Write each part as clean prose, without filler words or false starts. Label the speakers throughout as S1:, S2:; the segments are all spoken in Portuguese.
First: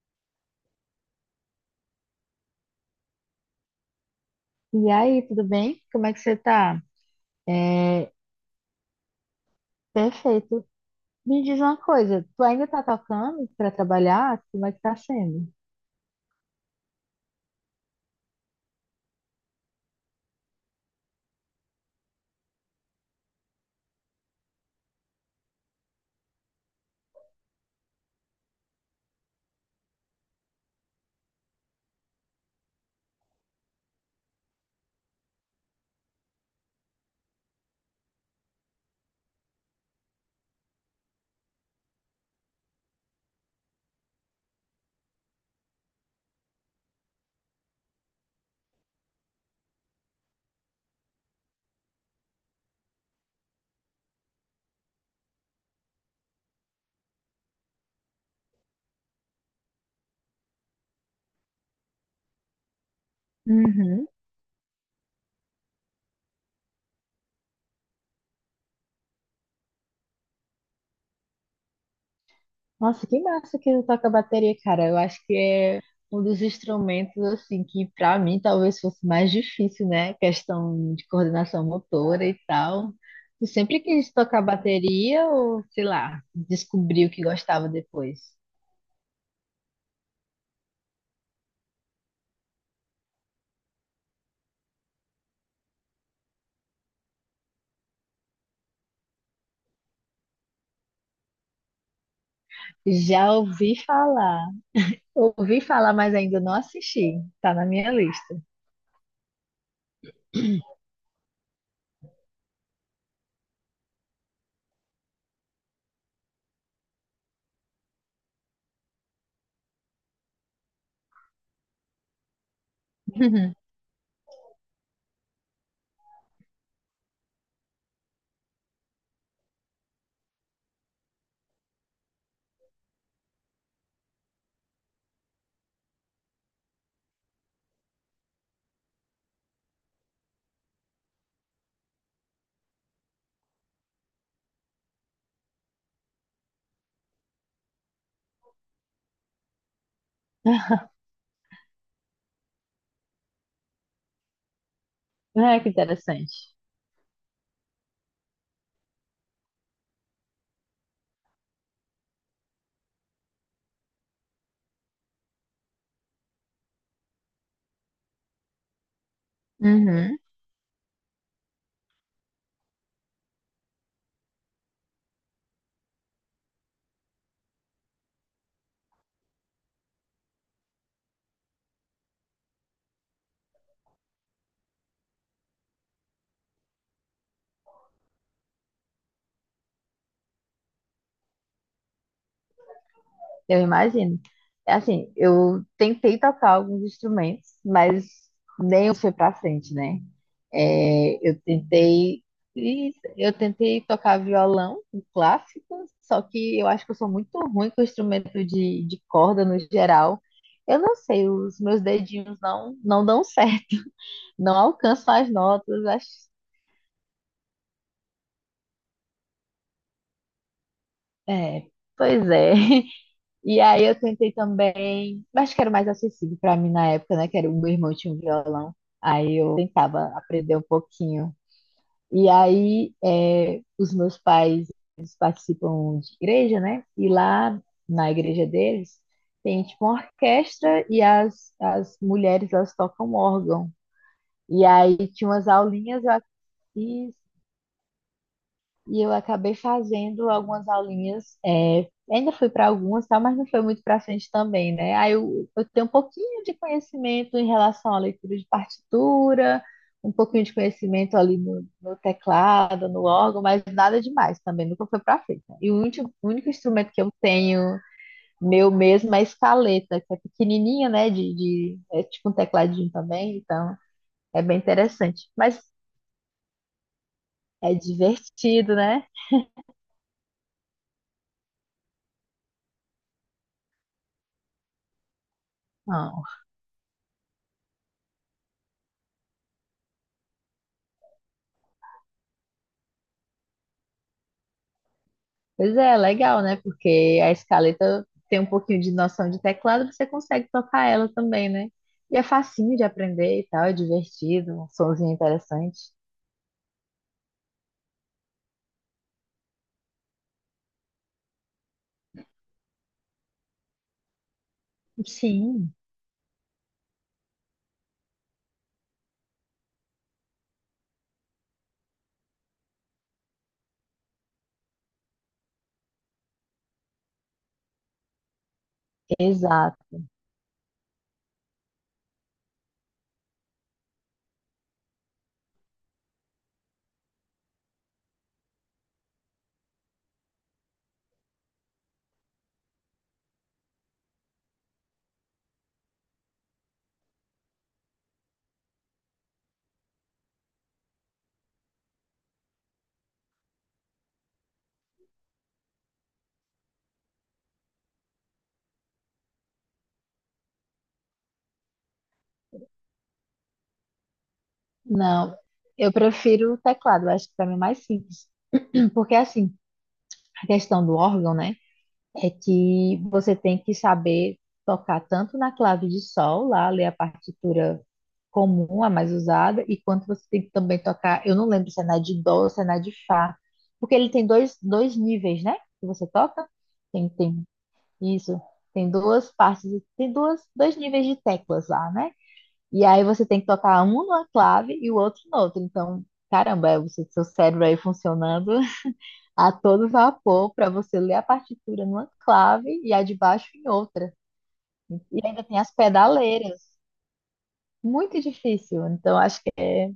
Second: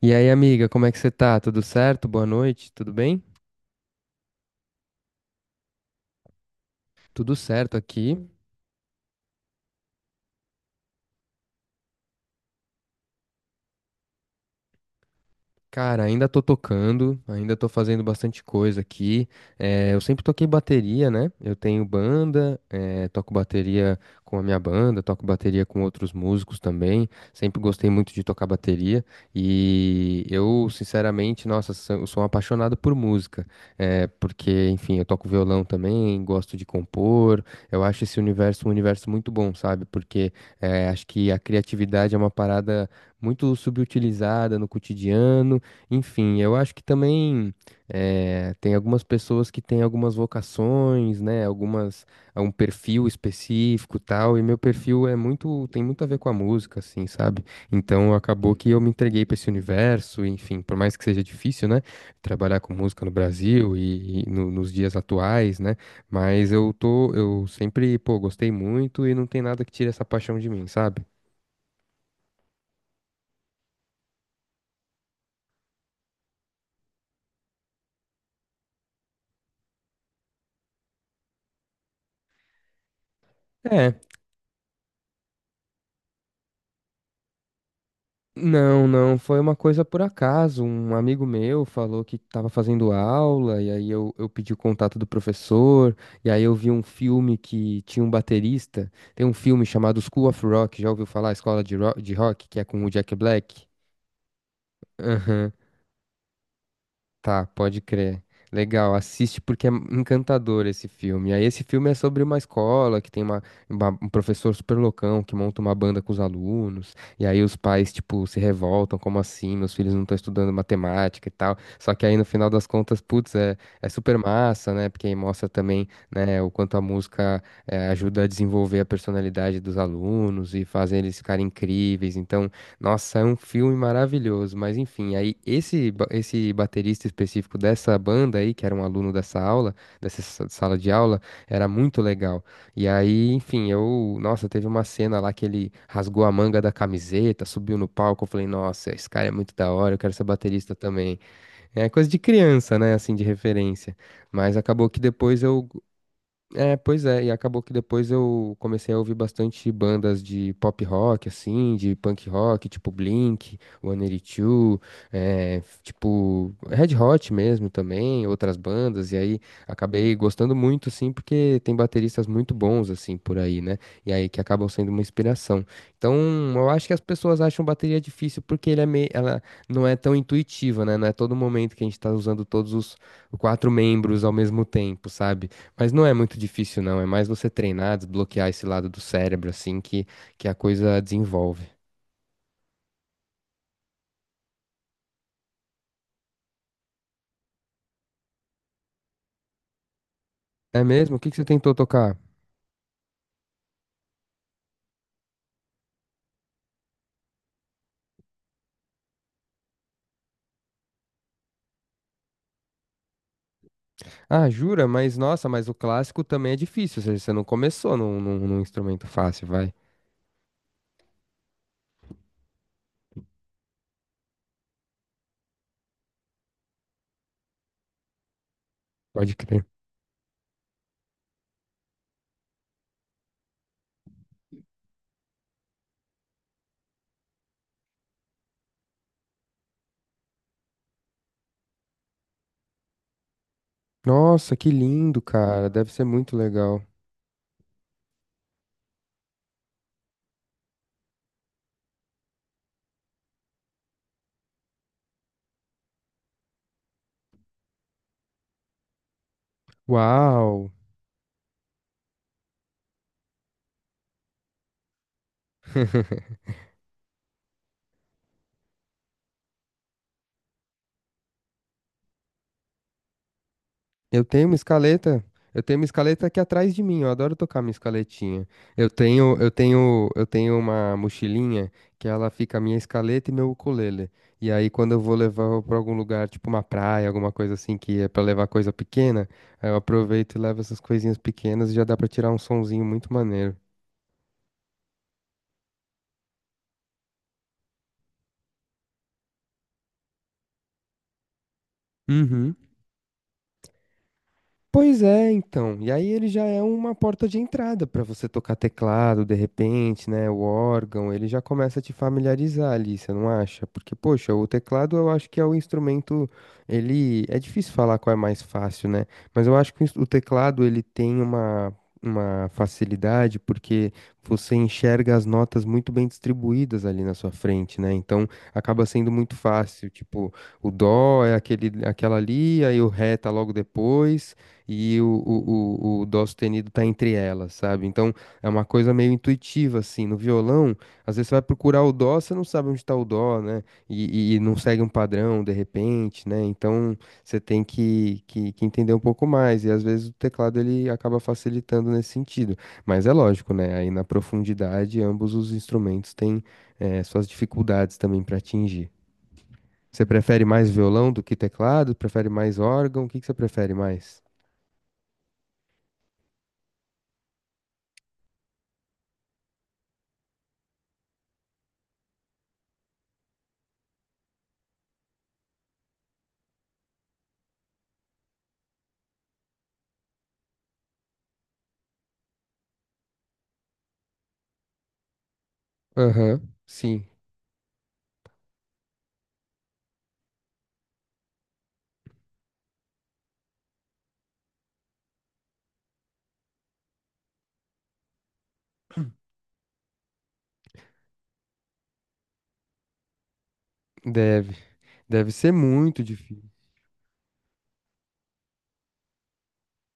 S1: E aí, amiga, como é que você tá? Tudo certo? Boa noite, tudo bem?
S2: E aí, tudo bem? Como é que você tá?
S1: Tudo certo
S2: É,
S1: aqui.
S2: perfeito. Me diz uma coisa, tu ainda tá tocando pra trabalhar? Como é que tá sendo?
S1: Cara, ainda tô tocando, ainda tô fazendo bastante coisa aqui. Eu sempre toquei bateria, né? Eu tenho banda, toco bateria com a minha banda, toco bateria com outros músicos também. Sempre gostei muito de tocar bateria e eu, sinceramente, nossa, eu sou um apaixonado por música. Porque, enfim, eu toco violão também, gosto de compor. Eu acho esse universo um universo muito bom, sabe? Porque acho que a criatividade é uma parada muito subutilizada no cotidiano. Enfim, eu acho que também, tem algumas pessoas que têm algumas vocações, né? Algumas, um perfil específico, tal, e meu perfil é muito, tem muito a ver com a música, assim, sabe? Então acabou que eu me entreguei para esse universo, enfim, por mais que seja difícil, né? Trabalhar com música no Brasil
S2: Uhum.
S1: e, nos dias atuais, né? Mas eu tô, eu sempre, pô, gostei muito e não tem nada que tire essa paixão de mim, sabe?
S2: Nossa, que massa que tu toca bateria, cara. Eu acho que é um dos instrumentos, assim, que pra mim talvez fosse mais difícil, né? Questão de coordenação motora e tal. Tu sempre quis tocar bateria ou, sei lá, descobriu que gostava depois?
S1: Não, não, foi uma coisa por acaso. Um amigo meu falou que estava fazendo aula, e aí eu pedi o contato do professor, e aí eu vi um filme que tinha um baterista. Tem um filme chamado School of Rock, já ouviu falar? Escola de, de Rock, que é com o Jack
S2: Já
S1: Black.
S2: ouvi falar.
S1: Aham.
S2: Ouvi falar, mas ainda não assisti.
S1: Tá,
S2: Tá na
S1: pode
S2: minha
S1: crer.
S2: lista.
S1: Legal, assiste porque é encantador esse filme. Aí esse filme é sobre uma escola que tem uma, um professor super loucão que monta uma banda com os alunos. E aí os pais, tipo, se revoltam, como assim? Meus filhos não estão estudando matemática e tal. Só que aí no final das contas, putz, é, é super massa, né? Porque aí mostra também, né, o quanto a música ajuda a desenvolver a personalidade dos alunos e faz eles ficarem incríveis. Então, nossa, é um filme maravilhoso, mas enfim, aí esse, esse baterista específico dessa banda aí, que era um aluno dessa aula, dessa sala de aula, era muito legal. E aí, enfim, eu, nossa, teve uma cena lá que ele rasgou a manga da camiseta, subiu no palco, eu falei, nossa, esse cara é muito da hora, eu quero ser baterista também. É coisa de criança, né, assim, de referência. Mas acabou que depois
S2: É,
S1: eu
S2: que interessante.
S1: é, pois é, e acabou que depois eu comecei a ouvir bastante bandas de pop rock, assim, de punk rock, tipo Blink, One Two, é, tipo Red Hot mesmo também, outras bandas, e aí acabei
S2: Uhum,
S1: gostando muito, assim, porque tem bateristas muito bons, assim, por aí, né? E aí que acabam sendo uma inspiração. Então, eu acho que as pessoas acham bateria difícil porque ele é meio, ela não é tão intuitiva, né? Não é todo momento que a gente tá usando todos os quatro membros ao mesmo tempo, sabe? Mas não é muito difícil, não. É mais você treinar, desbloquear esse lado do cérebro, assim, que a coisa desenvolve.
S2: eu imagino. É. Assim, eu tentei tocar alguns instrumentos, mas nem foi pra frente, né?
S1: É mesmo? O
S2: É,
S1: que que você tentou tocar?
S2: e eu tentei tocar violão, um clássico, só que eu acho que eu sou muito ruim com instrumento de corda no geral. Eu não sei, os meus dedinhos não dão certo,
S1: Ah,
S2: não
S1: jura?
S2: alcanço
S1: Mas
S2: as
S1: nossa, mas o
S2: notas, acho.
S1: clássico também é difícil. Ou seja, você não começou num instrumento fácil, vai.
S2: É, pois é. E aí eu tentei também, mas que era mais acessível para mim na época, né? Que era o meu irmão tinha um violão.
S1: Pode
S2: Aí eu
S1: crer.
S2: tentava aprender um pouquinho. E aí é, os meus pais eles participam de igreja, né? E lá na igreja deles tem tipo uma orquestra e as mulheres elas tocam órgão.
S1: Nossa,
S2: E
S1: que
S2: aí
S1: lindo,
S2: tinha umas
S1: cara. Deve
S2: aulinhas,
S1: ser
S2: eu
S1: muito legal.
S2: fiz e eu acabei fazendo algumas aulinhas, é, ainda fui para algumas, tá, mas não foi muito para frente também, né? Aí eu tenho um pouquinho de conhecimento em relação à leitura de partitura, um pouquinho de
S1: Uau!
S2: conhecimento ali no, no teclado, no órgão, mas nada demais também, nunca foi para frente, né? E o único, o único instrumento que eu tenho meu mesmo é a escaleta, que é pequenininha, né? É tipo um tecladinho também, então
S1: Eu
S2: é
S1: tenho uma
S2: bem
S1: escaleta.
S2: interessante. Mas
S1: Eu tenho uma escaleta aqui atrás de mim. Eu adoro tocar minha
S2: é
S1: escaletinha.
S2: divertido, né?
S1: Eu tenho uma mochilinha que ela fica a minha escaleta e meu ukulele. E aí quando eu vou levar para algum lugar, tipo uma praia, alguma coisa assim que é para levar coisa pequena, aí eu aproveito e levo essas coisinhas pequenas e já dá para tirar um sonzinho muito maneiro.
S2: Pois é, legal, né? Porque a escaleta tem um pouquinho de noção de teclado, você consegue tocar ela também, né? E é
S1: Uhum.
S2: facinho de aprender e tal, é divertido, um
S1: Pois
S2: sonzinho
S1: é, então. E
S2: interessante.
S1: aí ele já é uma porta de entrada para você tocar teclado, de repente, né? O órgão, ele já começa a te familiarizar ali, você não acha? Porque, poxa, o teclado eu acho que é o
S2: Sim.
S1: instrumento, ele é difícil falar qual é mais fácil, né? Mas eu acho que o o teclado ele tem uma facilidade porque você enxerga as notas muito bem distribuídas ali na sua frente, né? Então acaba sendo muito fácil,
S2: Exato.
S1: tipo, o dó é aquele aquela ali, aí o ré tá logo depois e o dó sustenido tá entre elas, sabe? Então é uma coisa meio intuitiva, assim. No violão, às vezes você vai procurar o dó, você não sabe onde tá o dó, né? E, não segue um padrão de repente, né? Então você tem que entender um pouco mais. E às vezes o teclado ele acaba facilitando nesse sentido. Mas é lógico, né? Aí na profundidade, ambos os instrumentos têm suas dificuldades também para atingir. Você prefere mais violão do que teclado? Prefere mais órgão? O que que você prefere mais?
S2: Não, eu prefiro o teclado, eu acho que para mim é mais simples. Porque assim, a questão do órgão, né? É que você tem que saber tocar tanto na clave de sol, lá, ler a partitura comum, a mais usada, e quanto você tem que também tocar, eu não lembro se é na de dó ou se é na de fá, porque ele tem dois níveis, né, que você
S1: Aham,
S2: toca,
S1: sim,
S2: tem isso, tem duas partes, tem duas, dois níveis de teclas lá, né, e aí você tem que tocar um numa clave e o outro no outro então, caramba, é o seu cérebro aí funcionando a todo vapor para você ler a partitura numa clave e a de baixo em outra.
S1: deve.
S2: E
S1: Deve
S2: ainda
S1: ser
S2: tem as
S1: muito difícil.
S2: pedaleiras. Muito difícil. Então, acho que é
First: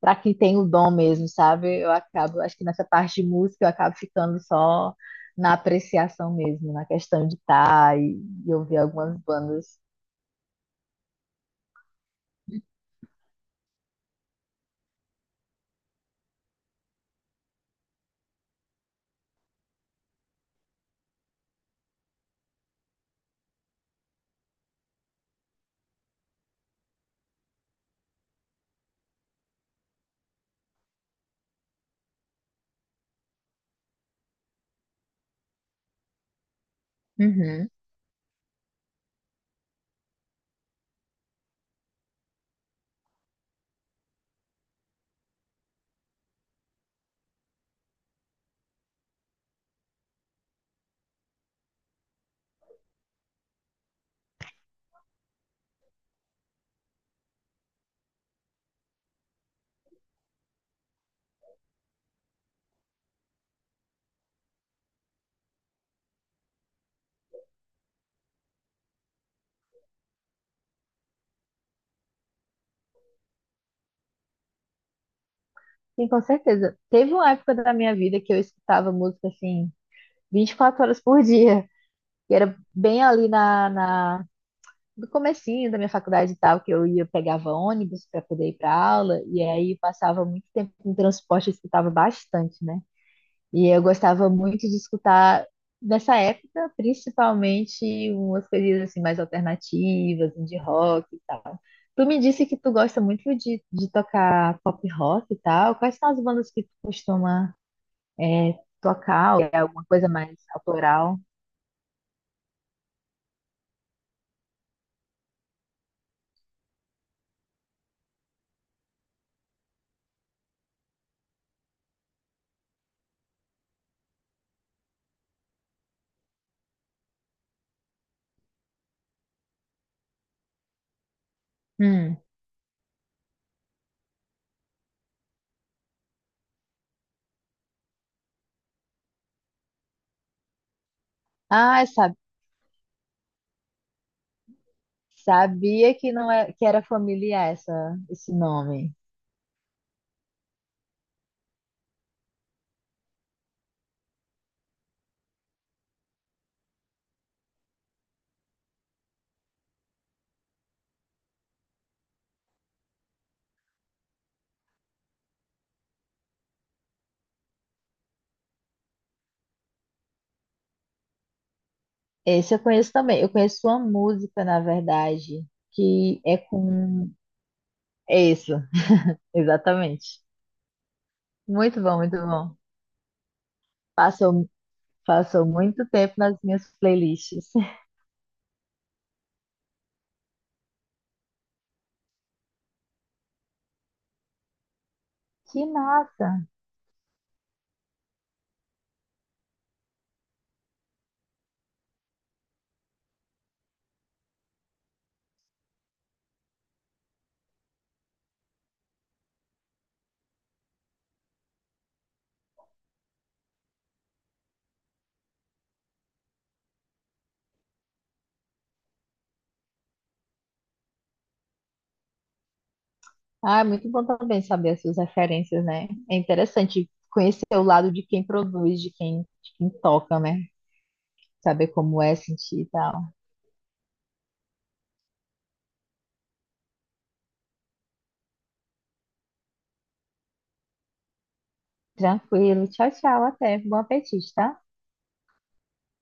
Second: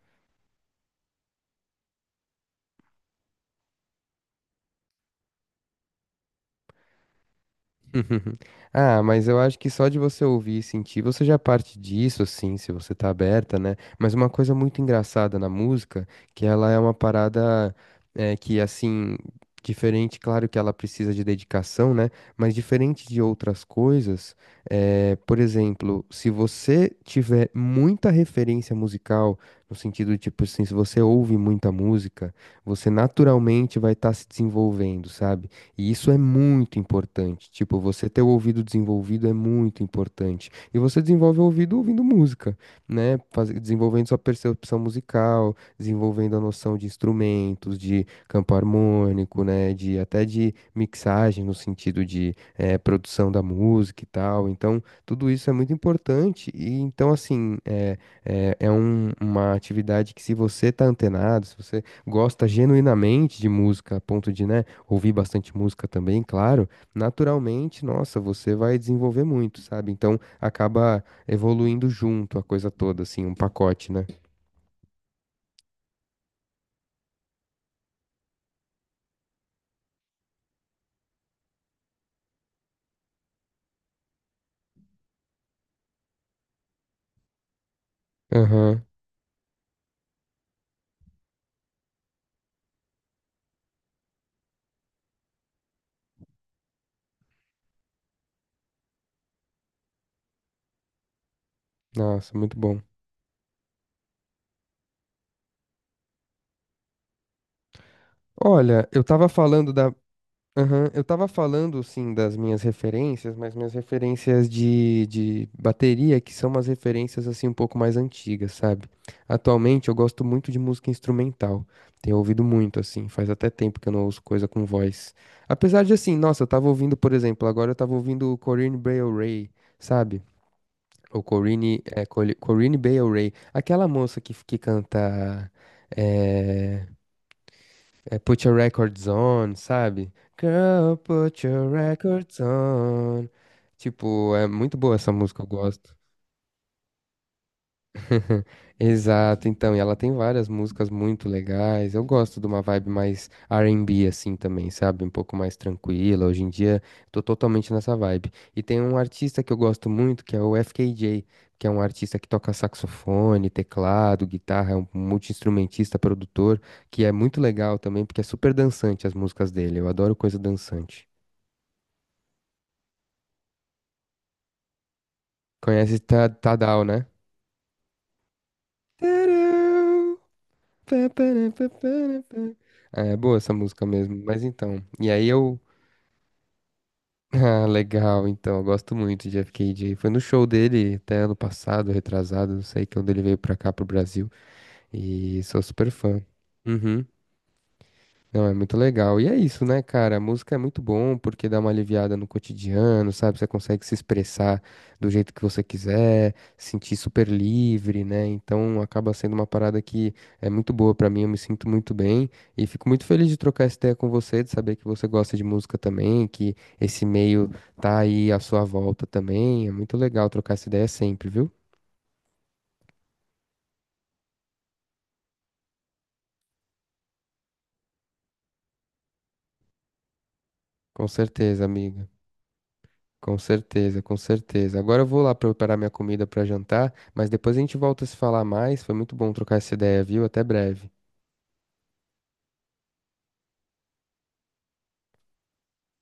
S2: para quem tem o dom mesmo, sabe? Eu acabo, acho que nessa parte de música eu acabo ficando só na apreciação mesmo, na questão de estar e ouvir
S1: Ah,
S2: algumas
S1: mas eu acho que
S2: bandas.
S1: só de você ouvir e sentir, você já parte disso, assim, se você tá aberta, né? Mas uma coisa muito engraçada na música, que ela é uma parada é, que, assim, diferente, claro que ela precisa de dedicação, né? Mas diferente de outras coisas, é, por exemplo, se você tiver muita referência musical, no sentido, tipo assim, se você ouve muita música, você naturalmente vai estar se desenvolvendo, sabe? E isso é muito importante.
S2: Uhum.
S1: Tipo, você ter o ouvido desenvolvido é muito importante. E você desenvolve o ouvido ouvindo música, né? Desenvolvendo sua percepção musical, desenvolvendo a noção de instrumentos, de campo harmônico, né? De até de mixagem no sentido de produção da música e tal. Então, tudo isso é muito importante. E então, assim, é uma atividade que se você tá antenado, se você gosta genuinamente de música, a ponto de, né? Ouvir bastante música também, claro, naturalmente, nossa, você vai desenvolver muito, sabe? Então acaba evoluindo junto a coisa toda, assim, um pacote, né?
S2: Sim, com certeza. Teve uma época da minha vida que eu escutava música assim 24 horas por dia, que era bem ali na, na, do comecinho da minha faculdade e tal, que eu ia, pegava ônibus para poder ir para
S1: Aham.
S2: aula, e aí passava muito tempo em transporte, eu escutava bastante, né? E eu gostava muito de escutar, nessa época, principalmente umas coisas assim mais alternativas, de rock e tal. Tu me
S1: Nossa,
S2: disse que
S1: muito
S2: tu
S1: bom.
S2: gosta muito de tocar pop rock e tal. Quais são as bandas que tu costuma é,
S1: Olha, eu tava
S2: tocar? Ou é
S1: falando
S2: alguma
S1: da
S2: coisa mais
S1: aham. Eu
S2: autoral?
S1: tava falando, sim, das minhas referências, mas minhas referências de bateria, que são umas referências, assim, um pouco mais antigas, sabe? Atualmente eu gosto muito de música instrumental, tenho ouvido muito, assim, faz até tempo que eu não ouço coisa com voz. Apesar de, assim, nossa, eu tava ouvindo, por exemplo, agora eu tava ouvindo o Corinne Bailey Rae, sabe? Ou Corinne, é,
S2: Hum.
S1: Corinne Bailey Rae, aquela moça que canta... é, é Put Your Records On, sabe? Girl, put your
S2: Ah, essa.
S1: records on. Tipo, é muito boa essa música, eu gosto.
S2: Sabia que não é, que era familiar essa, esse nome.
S1: Exato, então, e ela tem várias músicas muito legais. Eu gosto de uma vibe mais R&B assim também, sabe? Um pouco mais tranquila. Hoje em dia tô totalmente nessa vibe. E tem um artista que eu gosto muito, que é o FKJ, que é um artista que toca saxofone, teclado, guitarra, é um multi-instrumentista, produtor, que é muito legal também, porque é super dançante as músicas dele. Eu adoro coisa dançante.
S2: Esse eu conheço também. Eu conheço uma música, na verdade,
S1: Conhece
S2: que é
S1: Tadal, né?
S2: com. É isso,
S1: Tadam!
S2: exatamente.
S1: Pá, pará, pá,
S2: Muito bom, muito
S1: pará, pá.
S2: bom.
S1: Ah, é boa essa música mesmo. Mas
S2: Passou,
S1: então, e aí
S2: passou
S1: eu.
S2: muito tempo nas minhas playlists.
S1: Ah, legal, então, eu gosto muito de FKJ. Foi no show dele até ano passado, retrasado, não sei, quando ele veio pra cá, pro Brasil. E sou
S2: Que
S1: super fã.
S2: massa!
S1: Uhum. Não, é muito legal. E é isso, né, cara? A música é muito bom porque dá uma aliviada no cotidiano, sabe? Você consegue se expressar do jeito que você quiser, se sentir super livre, né? Então acaba sendo uma parada que é muito boa pra mim, eu me sinto muito bem e fico muito feliz de trocar essa ideia com você, de saber que você gosta de música também, que esse meio tá aí à sua volta também. É muito legal trocar essa ideia sempre, viu?
S2: Ah, é muito bom também saber as suas referências, né? É interessante conhecer o lado de quem produz, de quem toca, né?
S1: Com certeza,
S2: Saber como
S1: amiga.
S2: é sentir e tal.
S1: Com certeza, com certeza. Agora eu vou lá preparar minha comida para jantar, mas depois a gente volta a se falar mais. Foi muito bom trocar essa ideia, viu? Até breve.
S2: Tranquilo. Tchau, tchau. Até. Bom apetite, tá?